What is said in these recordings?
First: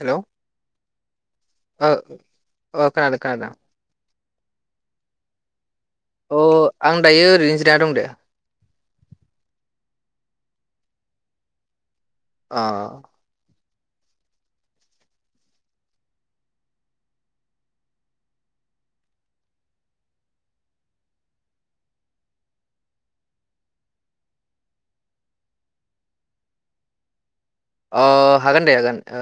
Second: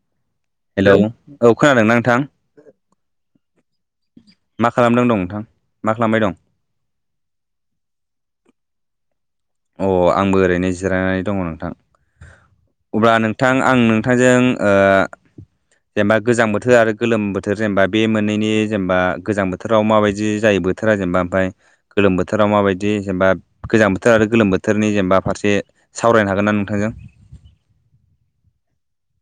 हेल' hello औ खोनादोंना नोंथां अ खोनादों खोनादों मा खालामदों दं नोंथां मा खालामबाय दं अ आं दायो ओरैनो जिरायना दं दे अ आंबो ओरैनो जिरायनानै दङ' नोंथां अ अब्ला नोंथां आं नोंथांजों ओ जेनेबा गोजां बोथोर आरो गोलोम बोथोर जेनेबा बे मोननैनि जेनेबा गोजां बोथोराव माबायदि जायो बोथोरा जेनेबा ओमफ्राय गोलोम बोथोराव माबायदि जेनेबा गोजां बोथोर आरो गोलोम बोथोरनि जेनेबा फारसे सावरायनो हागोन ना नोंथांजों अ हागोन दे हागोन ओ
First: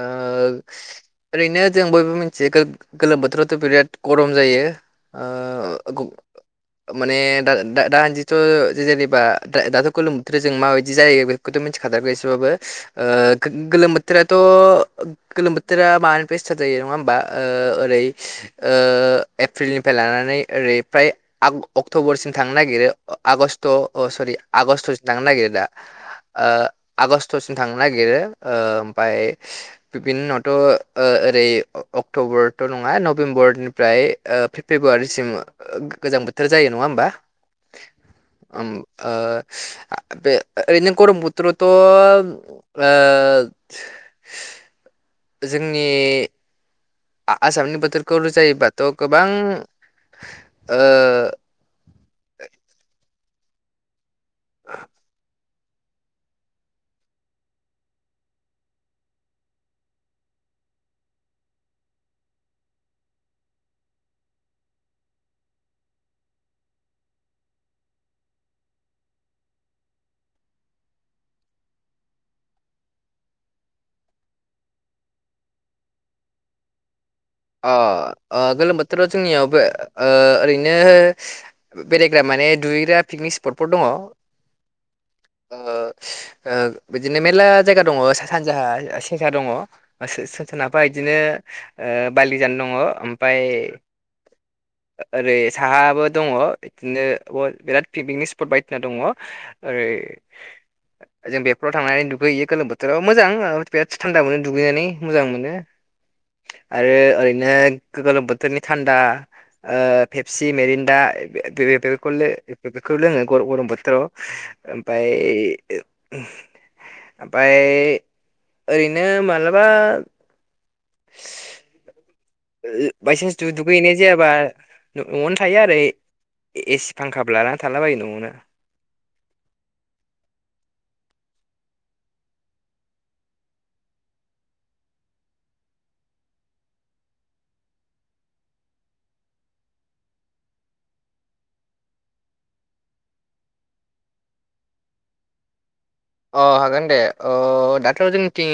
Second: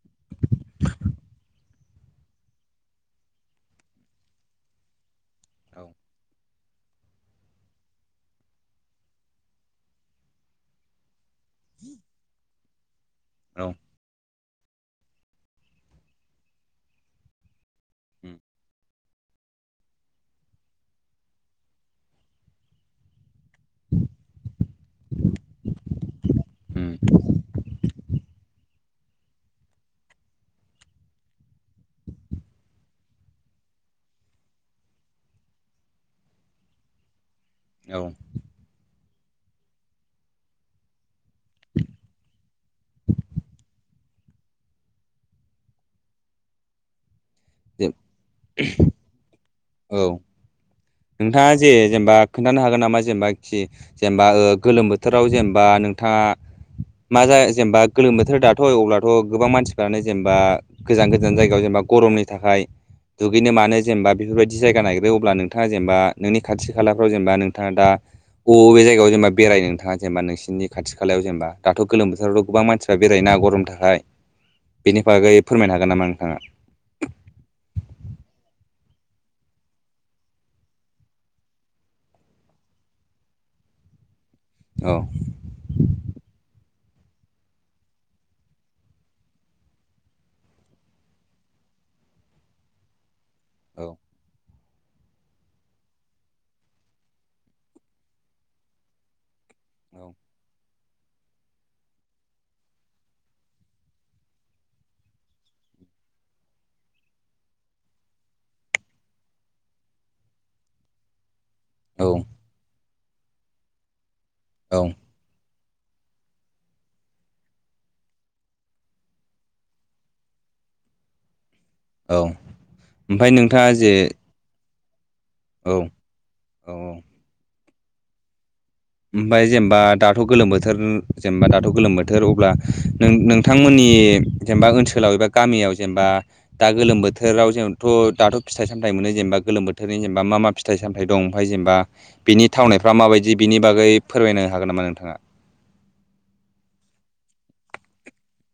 ओरैनो जों बयबो मिथियो गो-गोलोम बोथोराव थ' बिराद गरम जायो औ ओ माने दा-दा-दासानदिथ' जेनेबा दा-दाथ' गोलोम बोथोर जों माबायदि जायो बे खौथ' मिथिखाथारगौ एसेबाबो ओ औ गो-गोलोम बोथोराथ' गोलोम बोथोरा माबानिफ्राय स्टार्ट जायो नङा होमबा ओ ओरै उम ओ एप्रिलनिफ्राय लानानै ओरै फ्राय आग अक्ट'बरसिम थांनो नागिरो आगष्ट अ सरि आगष्टसिम थांनो नागिरो दा ओ उम आगष्टसिम थांनो नागिरो ओ ओमफ्राय बिनि उनावथ' ओ ओरै अक्ट'बरथ' नङा नभेबरनि बेनिफ्राय ओ फेब्रुवारिसिम गोजां बोथोर जायो नङा होमबा औ ओम ओ ओरैनो गरम बोथोरावथ' ओ जोंनि आ-आसामनि जे बोथोरखौ रुजुयोबाथ' गोबां औ ओ नोंथाङा जे जेनेबा खोन्थानो हागोन नामा जेनेबााखि जेनेबा ओ गोलोम बोथोराव जेनेबा नोंथाङा मा जा जेनेबा गोलोम बोथोर दाथ' अब्लाथ' गोबां मानसिफोरानो जेनेबा गोजान गोजान जायगायाव जेनेबा गरमनि थाखाय दुगैनो मानो जेनेबा बेफोरबायदि जायगा नागिरो अब्ला नों नोंथाङा जेनेबा नोंनि खाथि खालाफ्राव जेनेबा नोंथाङा दा बबे बबे जायगायाव जेनेबा बेरायो नोंथाङा जेनेबा नोंसिनि खाथि खालायाव जेनेबा दाथ' गोलोम बोथोरावथ' गोबां मानसिया बेरायोना गरमनि थाखाय बेनि बागै फोरमायनो हागोन नामा नोंथाङा अ ओ गोलोम बोथोराव जोंनियावबो ओ ओरैनो बेरायग्रा मान ने दुगैग्रा पिकनिक स्पटफोर दङ' ओ औ ओ बिदिनो मेरला जायगा दङ' सा-सानजाहा से-सेखा दङ' सो-सो-सोनाबहा बिदिनो ओ बालि जान दङ' ओमफाय औ ओरै साहाबो दङ' बिदिनो बिराद पिकनिक स्पट बायदिसिना दङ' ओरै औ [inaudible] जों बेफोराव थांनानै दुगैहैयो गोलोम बोथोराव मोजां बिराद थान्दा मोनो दुगैनानै मोजां मोनो [inaudible] आरो ओरैनो गोलोम बोथोरनि थान्दा फेपसि मेरिन्दा बेफोरखौ औ बेफोरखौ लोङो गरम बोथोराव औ ओमफ्राय ओमफ्राय ओरैनो मालाबा औ ओमफ्राय बायसान्स नोंथाङा जे दु-दुगैहैनाय जायाबा न'आवनो थायो औ आरो औ औ एसि फांखाबो लानानै थाला बायो न'आवनो । ओमफाय जेनेबा दाथ' गोलोम बोथोर जेनेबा दाथ' गोलोम बोथोर अब्ला नों नोंथांमोननि नि जेनेबा ओनसोलाव एबा गामियाव जेनेबा दा गोलो बोथोराव जोंथ' दाथ' फिथाइ सामथाइ [unintelligible] गोलोम बोथोरनि जेनेबा मा मा फिथाइ सामथाय दं ओमफ्राय जेनेबा बिनि थानायफोरा मा बादि बिनि बागै फोरमायनो हागोन नामा नोंथाङा? अ हागोन दे। ओ दाथ' जोंनिथिं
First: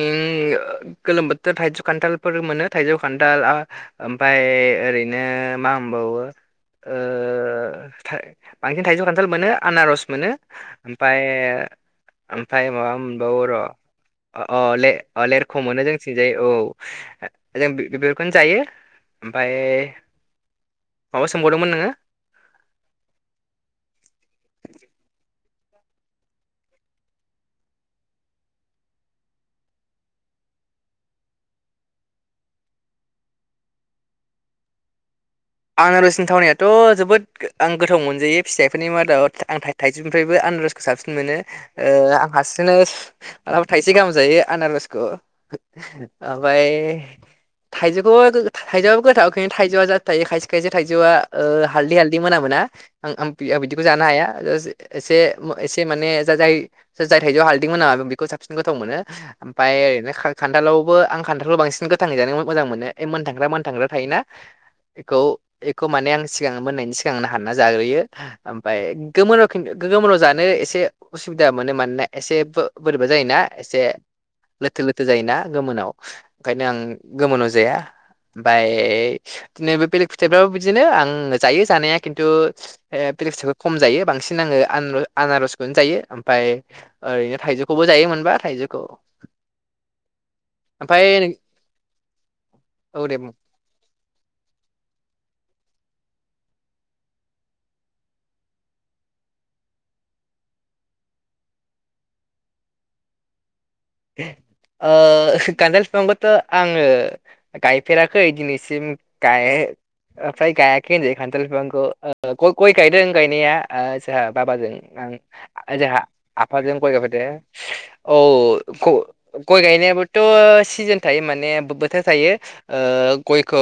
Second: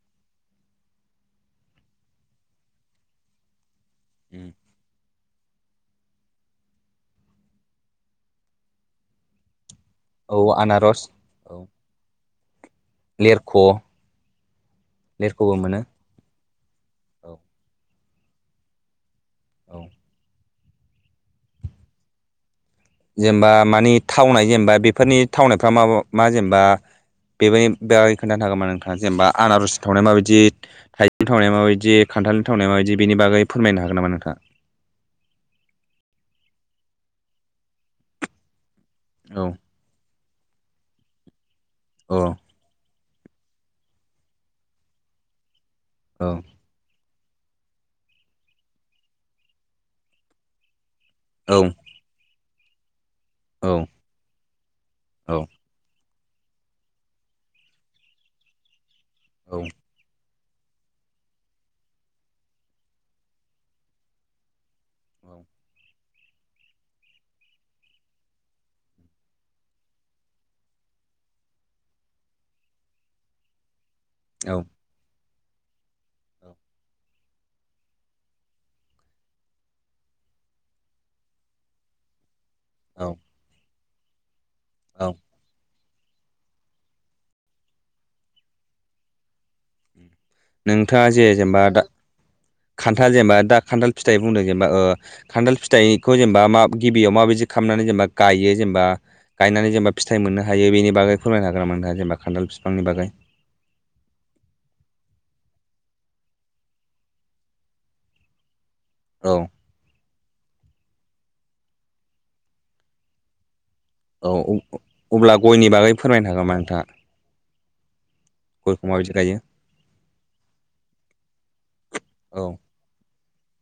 गोलोम बोथोर थाइजौ खान्थालफोर मोनो थाइजौ खान्थाल आ ओमफाय ओरै बिदिनो मा होनबावो। ओ बांसिन थाइजौ खान्थाल मोनो। आनारस मोनो, औ आनारस ओमफाय, औ ओमफाय माबा मोनबावो लेरख' र' अ लेर-लेरख' मोनो जोंनिथिंजाय औ। औ जों बे [unintelligible] बेखौनो जायो। ओमफाय औ माबा सोंबावदोंमोन नोङो? जेनेबा मानि थावनाय जेनेबा बेफोरनि थावनायफ्रा मा मा जेनेबा बेबाय [unintelligible] खोन्थानो हागौमोन नोंथाङा जेनेबा आनारस थावनाया माबायदि? थाइजौ थावनाय माबायदि? खान्थालनि थावनाय माबायदि, बेनि बागै फोरमायनो हागोन नामा नोंथाङा? आनारसनि थावनायाथ' जोबोद आं गोथाव मोनजायो फिसाइफोरनि मादाव, औ आं [unintelligible] था-थाइजौ फ्रायबो आनारसखौ साबसिन मोनो। ओ औ आं हारसिंनो मालाबा थाइसे गाहाम जायो आनारसखौ। औ ओमफाय थाइजौखौ थाइजौआबो गोथाव, थाइजौआ जाथ थायो खायसे खायसे थाइजौ जौआ ओ औ हालदि हालदि मोनामो ना? आंं आं आं औ बिदिखौ जानो हाया, जास एसे औ एसे माने जाय जाय थाइजौआव हालदि मोनामा बेखौ साबसिन गोथाव मोनो। ओमफाय ओरैनो खान्थालावबो आं खान्थालखौ बांसिन गोथाङै जानो मोजां मोनो। मोनथांग्रा मोनथांग्रा थायोना? बेखौ, बेखौ माने आं सिगां मोननायनि सिगांनो हानना जाग्रोयो। ओमफाय गोमोनाव खिनथु गोमोनाव जानो एसे उसुबिदा मोनो मानोना एसे बै-बोरैबा जायोना एसे औ लोथो लोथो जायोना? गोमोनाव ओंखायनो आं गोमोनाव जाया। ओमफाय नैबे बेलेग फिथायफोराबो बिदिनो आं जायो जानाया खिन्थु, ओ औ बेलेग फिथाइखौ खम जायो बांसिन सिन आङो औ आनार-आनार'सखौनो जायो। ओमफाय ओरैनो थाइजौखौबो जायो मोनबा थाइजौखौ। नोंथाङा जे, ओमफ्राय जेनेबा दा औ खान्थाल दे बुं जेनेबा दा खान्थाल फिथाइ बुंदों जेनेबा ओ खान्थाल फिथाइखौ जेनेबा मा गिबियाव माबायदि खामनानै जेनेबा गायो जेनेबा? गायनानै जेनेबा फिथाइ मोननो हायो बेनि बागै फोरमायनो हागोन नामा जेनेबा खान्थाल फिफांनि बागै? ओ खान्थाल फिफांखौथ' आङो गायफेराखै दिनै सिम औ गाय ओमफाय गाय खै होनजायो खान्थाल फिफांखौ। ओ गय गायदों गायनाया। ओ जोंहा औ बाबाजों अब्ला गयनि आं बागै जोंहा फोरमायनो हागोन नामा आफाजों नोंथाङा गय गायफेरदो। औ गयखौ खौ माबायदि गायो गय गायनायाबोथ' सिजोन थायो माने बोथोर औ थायो। ओ ओ गयखो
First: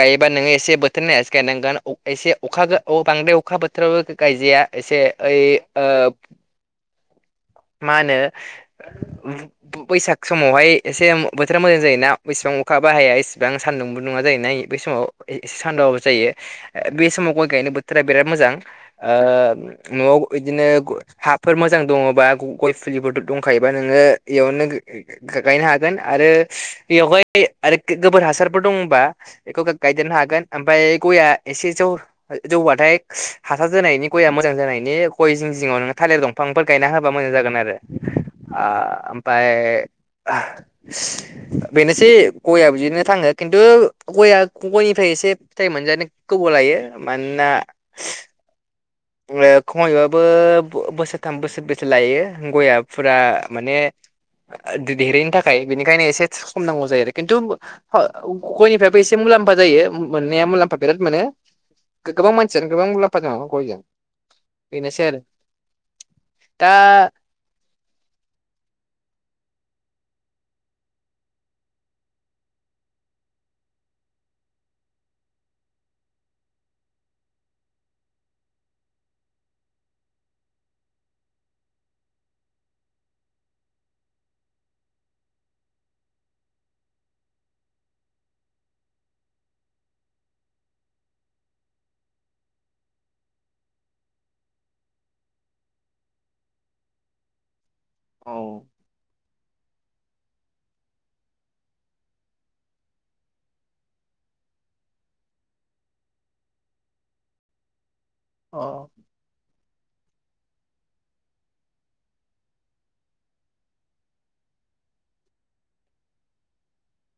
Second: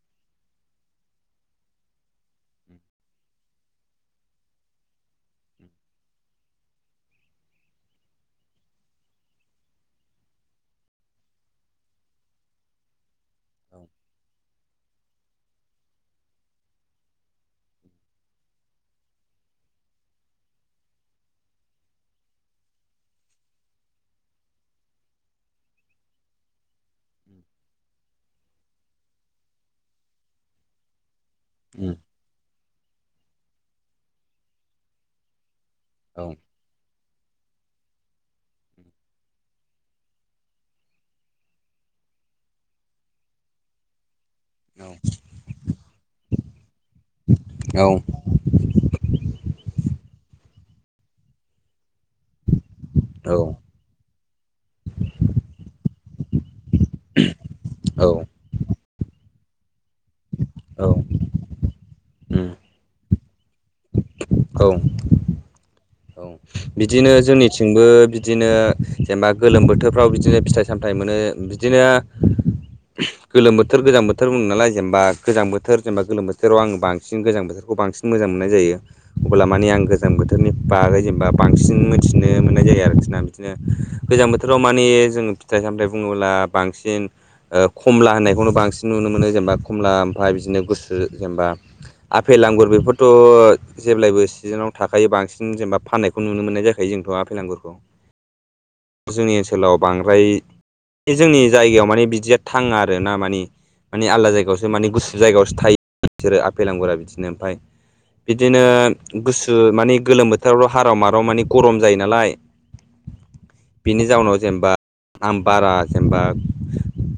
गायोबा नोङो एसे बोथोर नायनासो गायनांगोन एसे अखा बांद्राय अखा अखा बोथोरावबो गायजाया एसे ओइ ओ मा होनो बैसाग समावहाय एसे बोथोरा मोजां जायोना [unintelligible] अखाबो हाया इसेबां सानदुंबो नङा जायोना बै समाव एसे सान्दुंआबो जायो बै समाव गय गायनो बोथोरा बिराद मोजां ओ न'आव बिदिनो हाफोर मोजां दङबा गय फुलिफोर दंखायोबा नोङो इयावनो गायनो हागोन आरो बेयावहाय आरो गोबोर हासारफोर दंबा बेखौ गायदेरनो हागोन ओमफाय गया एसे जौ जौबाथाय हासार जानायनि गया मोजां जानायनि गय जिं जिङाव नोङो थालिर दंफांफोर गायना होबा मोजां जागोन आरो। ओ ओमफाय बेनोसै गया बिदिनो थाङो। खिन्थु गयआ, गयनिफ्राय एसे फिथाइ मोनजानो गोबाव लायो मानोना औ ओ खमैयबाबो बोसोरथाम बोसोरब्रैसो लायो। गया फुरा औ माने ओ देरैनि थाखाय बेनिखायनो एसे सम नांगौ जायो आरो खिन्थु गयनिफायबो एसे मुलाम्फा म्फा जायो मोननाया मुलाम्फा बिराद मोनो गोबां मानसियानो गोबां मुलाम्फा दङ गयजों बेनोसै आरो। दा बिदिनो जोंनिथिंबो बिदिनो जेनेबा गोलोम बोथोरफ्राव बिदिनो फिथाइ सामथाइ मोनो बिदिनो गोलोम बोथोर गोजां बोथोर बुंदों नालाय जेनेबा गोजां बोथोर जेनेबा गोलोम बोथोराव आङो बांसिन गोजां बोथोर खौ बांसिन मोजां मोननाय जायो अब्ला माने आं गोजां बोथोरनि बागै जेनबा बांसिन मिथिनो मोननाय जायो आरोखि ना बिदिनो गोजां बोथोराव माने जोङो फिथाइ सामथाय बुङोब्ला बांसिन खमला होननायखौनो बांसिन नुनो मोनो जेनेबा खमला ओमफ्राय बिदिनो गुसु जेनेबा आफेल आंगुर बेफोरथ' जेब्लायबो सिजोनाव थाखायो बांसिन जेनेबा फाननायखौ नुनो मोननायजाखायो जोंथ' आफेल आांगुरखौ औ जोंनि ओनसोलाव बांद्राय बे जोंनि जायगायाव माने बिदिया थाङा आरोना मानि माने आलदा जायगायावसो माने गुसु जायगायावसो थायो बिसोरो आफे लांगुरा बिदिनो ओमफाय अ बिदिनो गुसु माने गोलोम बोथोरावथ' हाराव माराव मानि गरम जायो नालाय बिनि जाउनाव जेनेबा आम बारा जेनेबा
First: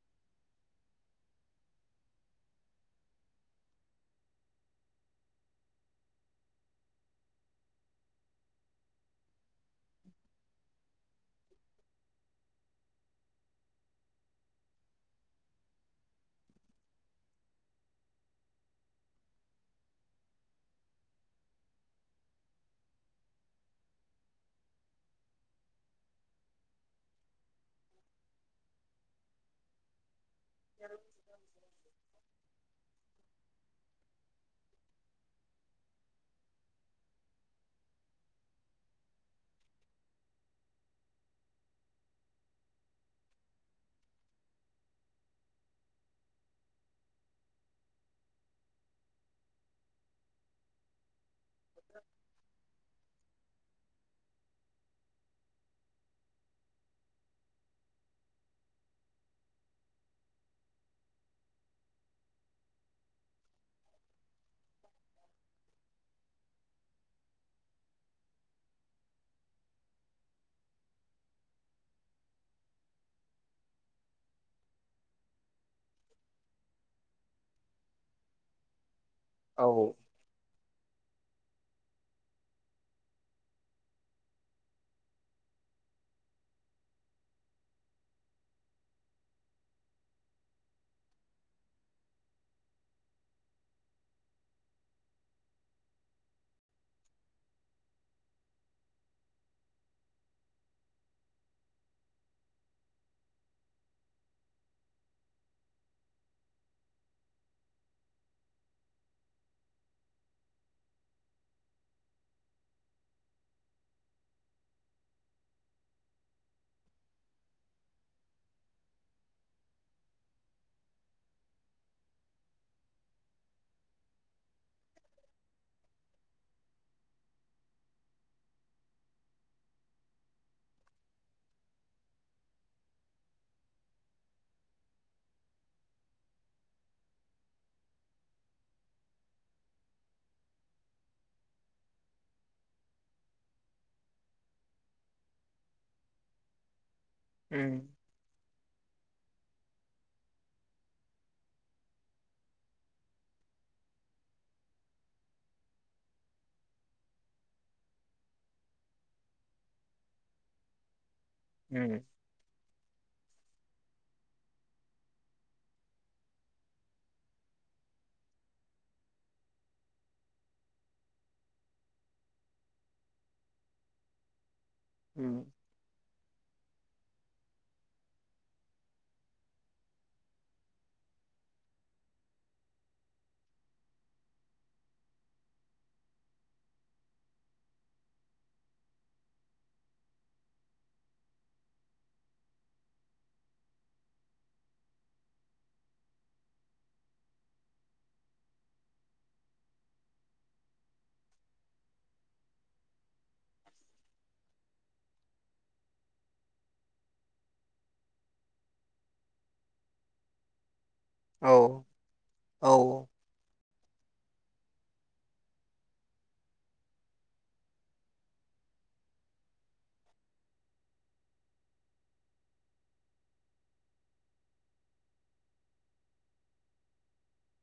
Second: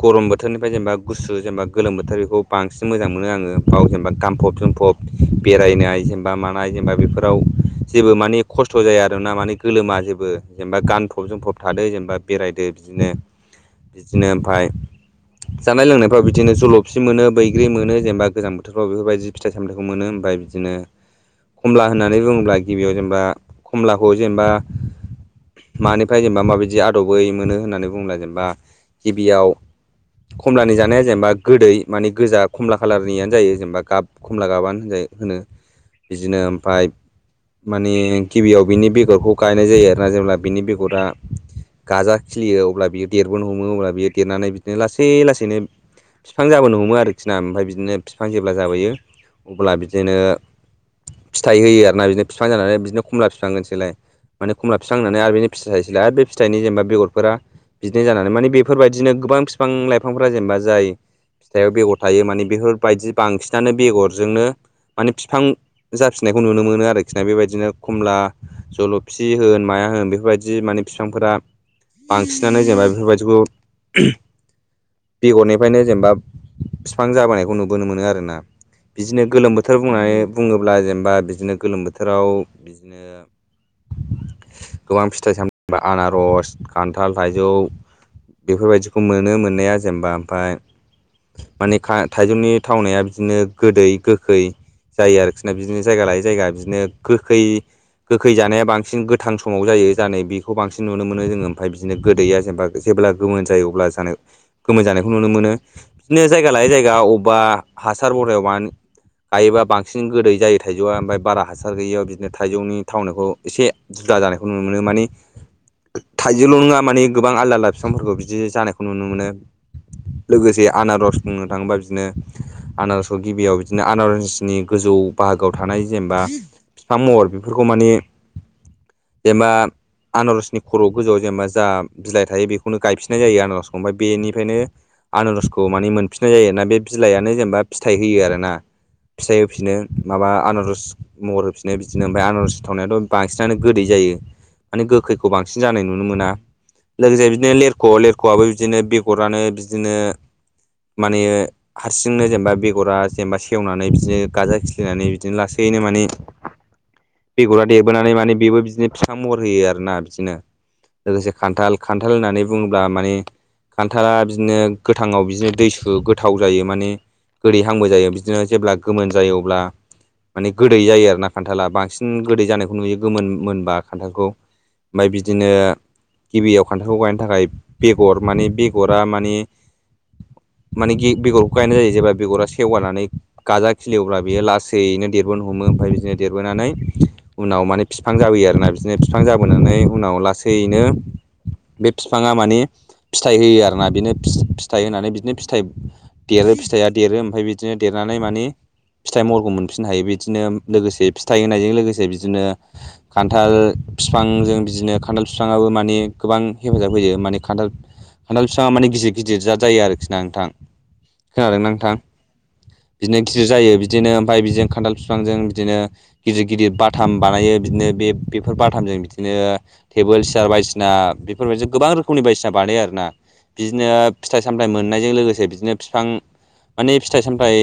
गरम बोथोरनिफ्राय जेनेबा गुसु जेनेबा गोलोम बोथोर बेखौ बांसिन मोजां मोनो आङो बाव जेनेबा गामफब जोम फब बेरायनाय जेनेबा मानाय जेनेबा बेफोराव जेबो मानि खस्थ' जाया आरोना मानि गोलोमा जेबो जेनेबा गान फब जोमफब थादो जेनेबा बेरायदो बिदिनो बिदिनो ओमफाय जानाय लोंनायफ्राव बिदिनो जल'फसि मोनो बैग्रि मोनो जेनेबा गोजां बोथोरफ्राव बेफोरबायदि फिथाइ सामथाइखौ मोनो ओमफाय ओमफाय बिदिनो खमला होननानै बुङोब्ला गिबियाव जेनेबा खमलाखौ जेनेबा मानिफ्राय जेनेबा माबायदि आदबै मोनो होननानै बुंङोब्ला जेनेबा गिबियाव खमलानि जानाया जेनेबा गोदै मानि गोजा खमला खालारनियानो जायो जेनेबा गाब खमला गाबानो होनजायो होनो बिदिनो ओमफ्राय माने गिबियाव बिनि बेगरखौ गायनाय जायो आरोना जेनेब्ला बिनि बेगरा गाजा खिलियो अब्ला बियो देरबोनो हमो अब्ला बियो देरनानै बिदिनो लासै लासैनो बिफां जाबोनो हमो आरोखि ना ओमफाय बिदिनो बिफां जेब्ला जाबोयो अब्ला बिदिनो फिथाइ होयो आरोना बिदिनो बिफां जानानै बिदिनो खमला फिफांहोनोसैलाय खमलाफिफां होनना दा बेनो फिथाय थाइसैलाय आरो बे फिथाइनि जेनेबा बेगरफोरा बिदिनो जानानै मानि बेफोरबायदिनो गोबां बिफां लाइफांफोरा जेनेबा जाय फिथाइाव बेगर थायो माने बेफोरबायदि बांसिनानो बेगरजोंनो माने बिफां जाफिननायखौ नुनो मोनो आरोखि ना बेबायदिनो खमला जलफि होन माया होन बेफोरबायदि माने फिफांफोरा बांसिनानो जेनेबा बेफोरबायदिखौ बेगरनिफ्रायनो जेनेबा बिफां जाबोनायखौ नुबोनो मोनो आरोना बिदिनो गोलोम बोथोर औ बुंनानै बुङोब्ला जेनेबा बिदिनो गोलोम बोथोराव बिदिनो गोबां फिथाइ साम बा आनारस खान्थाल थाइजौ बेफोरबायदिखौ मोनो मोननाया जेनेबा ओमफाय माने खा थाइजौनि थावनाया बिदिनो गोदै गोखै जायो आरोखि ना बिदिनो जायगा लायै जायगा बिदिनो गोखै गोखै जानाया बांसिन गोथां समाव जायो जानाय बेखौ बांसिन नुनो मोनो जोङो ओमफ्राय बिदिनो गोदैया जेनेबा जेब्ला गोमोन जायो अब्ला जानाय गोमो जानायखौ नुनो मोनो बिदिनो जायगा लायै जायगा अबा हासार बरहायावबा गायोबा बांसिन गोदै जायो थाइजौआ ओमफ्राय बारा हासार गैयियाव बिदिनो थाइजौनि थावनायखौ एसे जुदा जानाय नुनो मोनो माने थाइजौल' नङा मानि गोबां आलदा आलदा बिफांफोरखौ बिदि जानायखौ नुनो मोनो लोगोसे आनारस बुंनो थाङोबा बिदिनो आनारसखौ गिबियाव बिदिनो आनारसनि गोजौ बाहागोआव थानाय जेनेबा बिफां महर बेफोरखौ माने जेनेबा आनारसनि खर' गोजौआव जेनेबा जा बिलाइ थायो बेखौनो गायफिननाय जायो आनारसखौ ओमफाय बेनिफ्रायनो आनारसखौ माने मोनफिननाय जायो आरोना बे बिलाइयानो जेनेबा फिथाइ होयो आरोना फिथाइ होफिनो माबा आनारस महर होफिनो बिदिनो ओमफ्राय आनारस थावनायाथ' बांसिनानो गोदै जायो माने गोखैखौ बांसिन जानाय नुनो मोना लोगोसे बिदिनो लेरख' उम लेरख'आबो बिदिनो बेगर आनो बिदिनो माने हारसिंनो जेनेबा बेगरा जेनेबा सेवनानै बिदिनो गाजा खिलिनानै बिदिनो लासै नो माने बेग'रा देरबोनानै माने बेबो बिदिनो बिफां महर होयो आरोना बिदिनो लोगोसे खान्थाल उम खान्थाल होननानै बुङोब्ला माने खान्थाला बिदिनो गोथाङाव बिदिनो दैसु गोथाव जायो माने गोदैहांबो जायो बिदिनो जेब्ला गोमोन जायो अब्ला माने गोदै जायो आरोना खान्थाला बांसिन गोदै जानायखौ नुयो गोमोन मोनबा खान्थालखौ ओमफ्राय उम बिदिनो गिबियाव फान्थाव गायनो थाखाय बेगर माने बेगरा मानि मानेे गे-बेगरखौ गायनाय जायो जेबा बेगरा सेवगानानै गाजा खिलियो अब्ला बेयो लासैनो देरबोनो हमो। ओमफाय बिदिनो देरबोनानै उनाव माने बिफां जाबोयो आरोना बिदि दिनो बिफां जाबोनानै उनाव लासैनो बे बिफाङा माने फिथाइ होयो आरोना बिनो फि-फिथाइ होनानै बिदिनो फिथाइ देर फिथाइया देरो ओमफाय बिदिनो देरनानै मानि फिथाइ महरखौ मोनफिननो हायो बिदिनो लोगोसे फिथाइ होनायजों लोगोसे बिदिनो खान्थाल बिफांजों बिदिनो खान्थाल बिफाङाबो माने गोबां हेफाजाब होयो माने खान्थाल खान्थाल बिफाङा माने गिदिर गिदिर जाद जायो आरोखिना नोंथां। औ खोनादोंना नांथां औ बिदिनो गिदिर जायो बि बिदिनो ओमफ्राय बिदि खान्थाल बिफांजों बिदिनो गिदिर गिदिर बाथाम बानायो बिदिनो बे बे बेफोर बाथामजों बिदिनो टेबोल सियार बायदिसिना बेफोरबायदिजों गोबां रोखोमनि बायदिसिना बानाय आरोना बिदिनो फिथाइ सामथाय मोननायजों लोगोसे बिदिनो बिफां माने फिथाइ सामथाइ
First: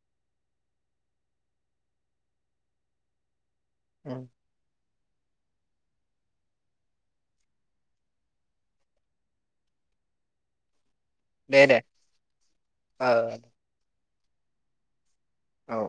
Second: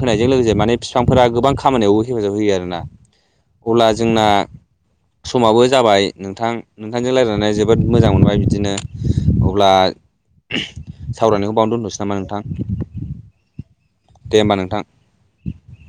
होनायजों लोगोसे माने बिफांफोरा गोबां खामानियावबो हेफाजाब होयो आरोना। अब्ला जोंना उम, समाबो जाबाय नोंथां नोंथांजों रायलायनानै जोबोद मोजां मोनबाय बिदिनो अब्ला सावरायनायखौ दे बावनो दे दोन्थ'सै नामा नोंथां दे होमबा ओ नोंथां दे होनबा नोंथां। औ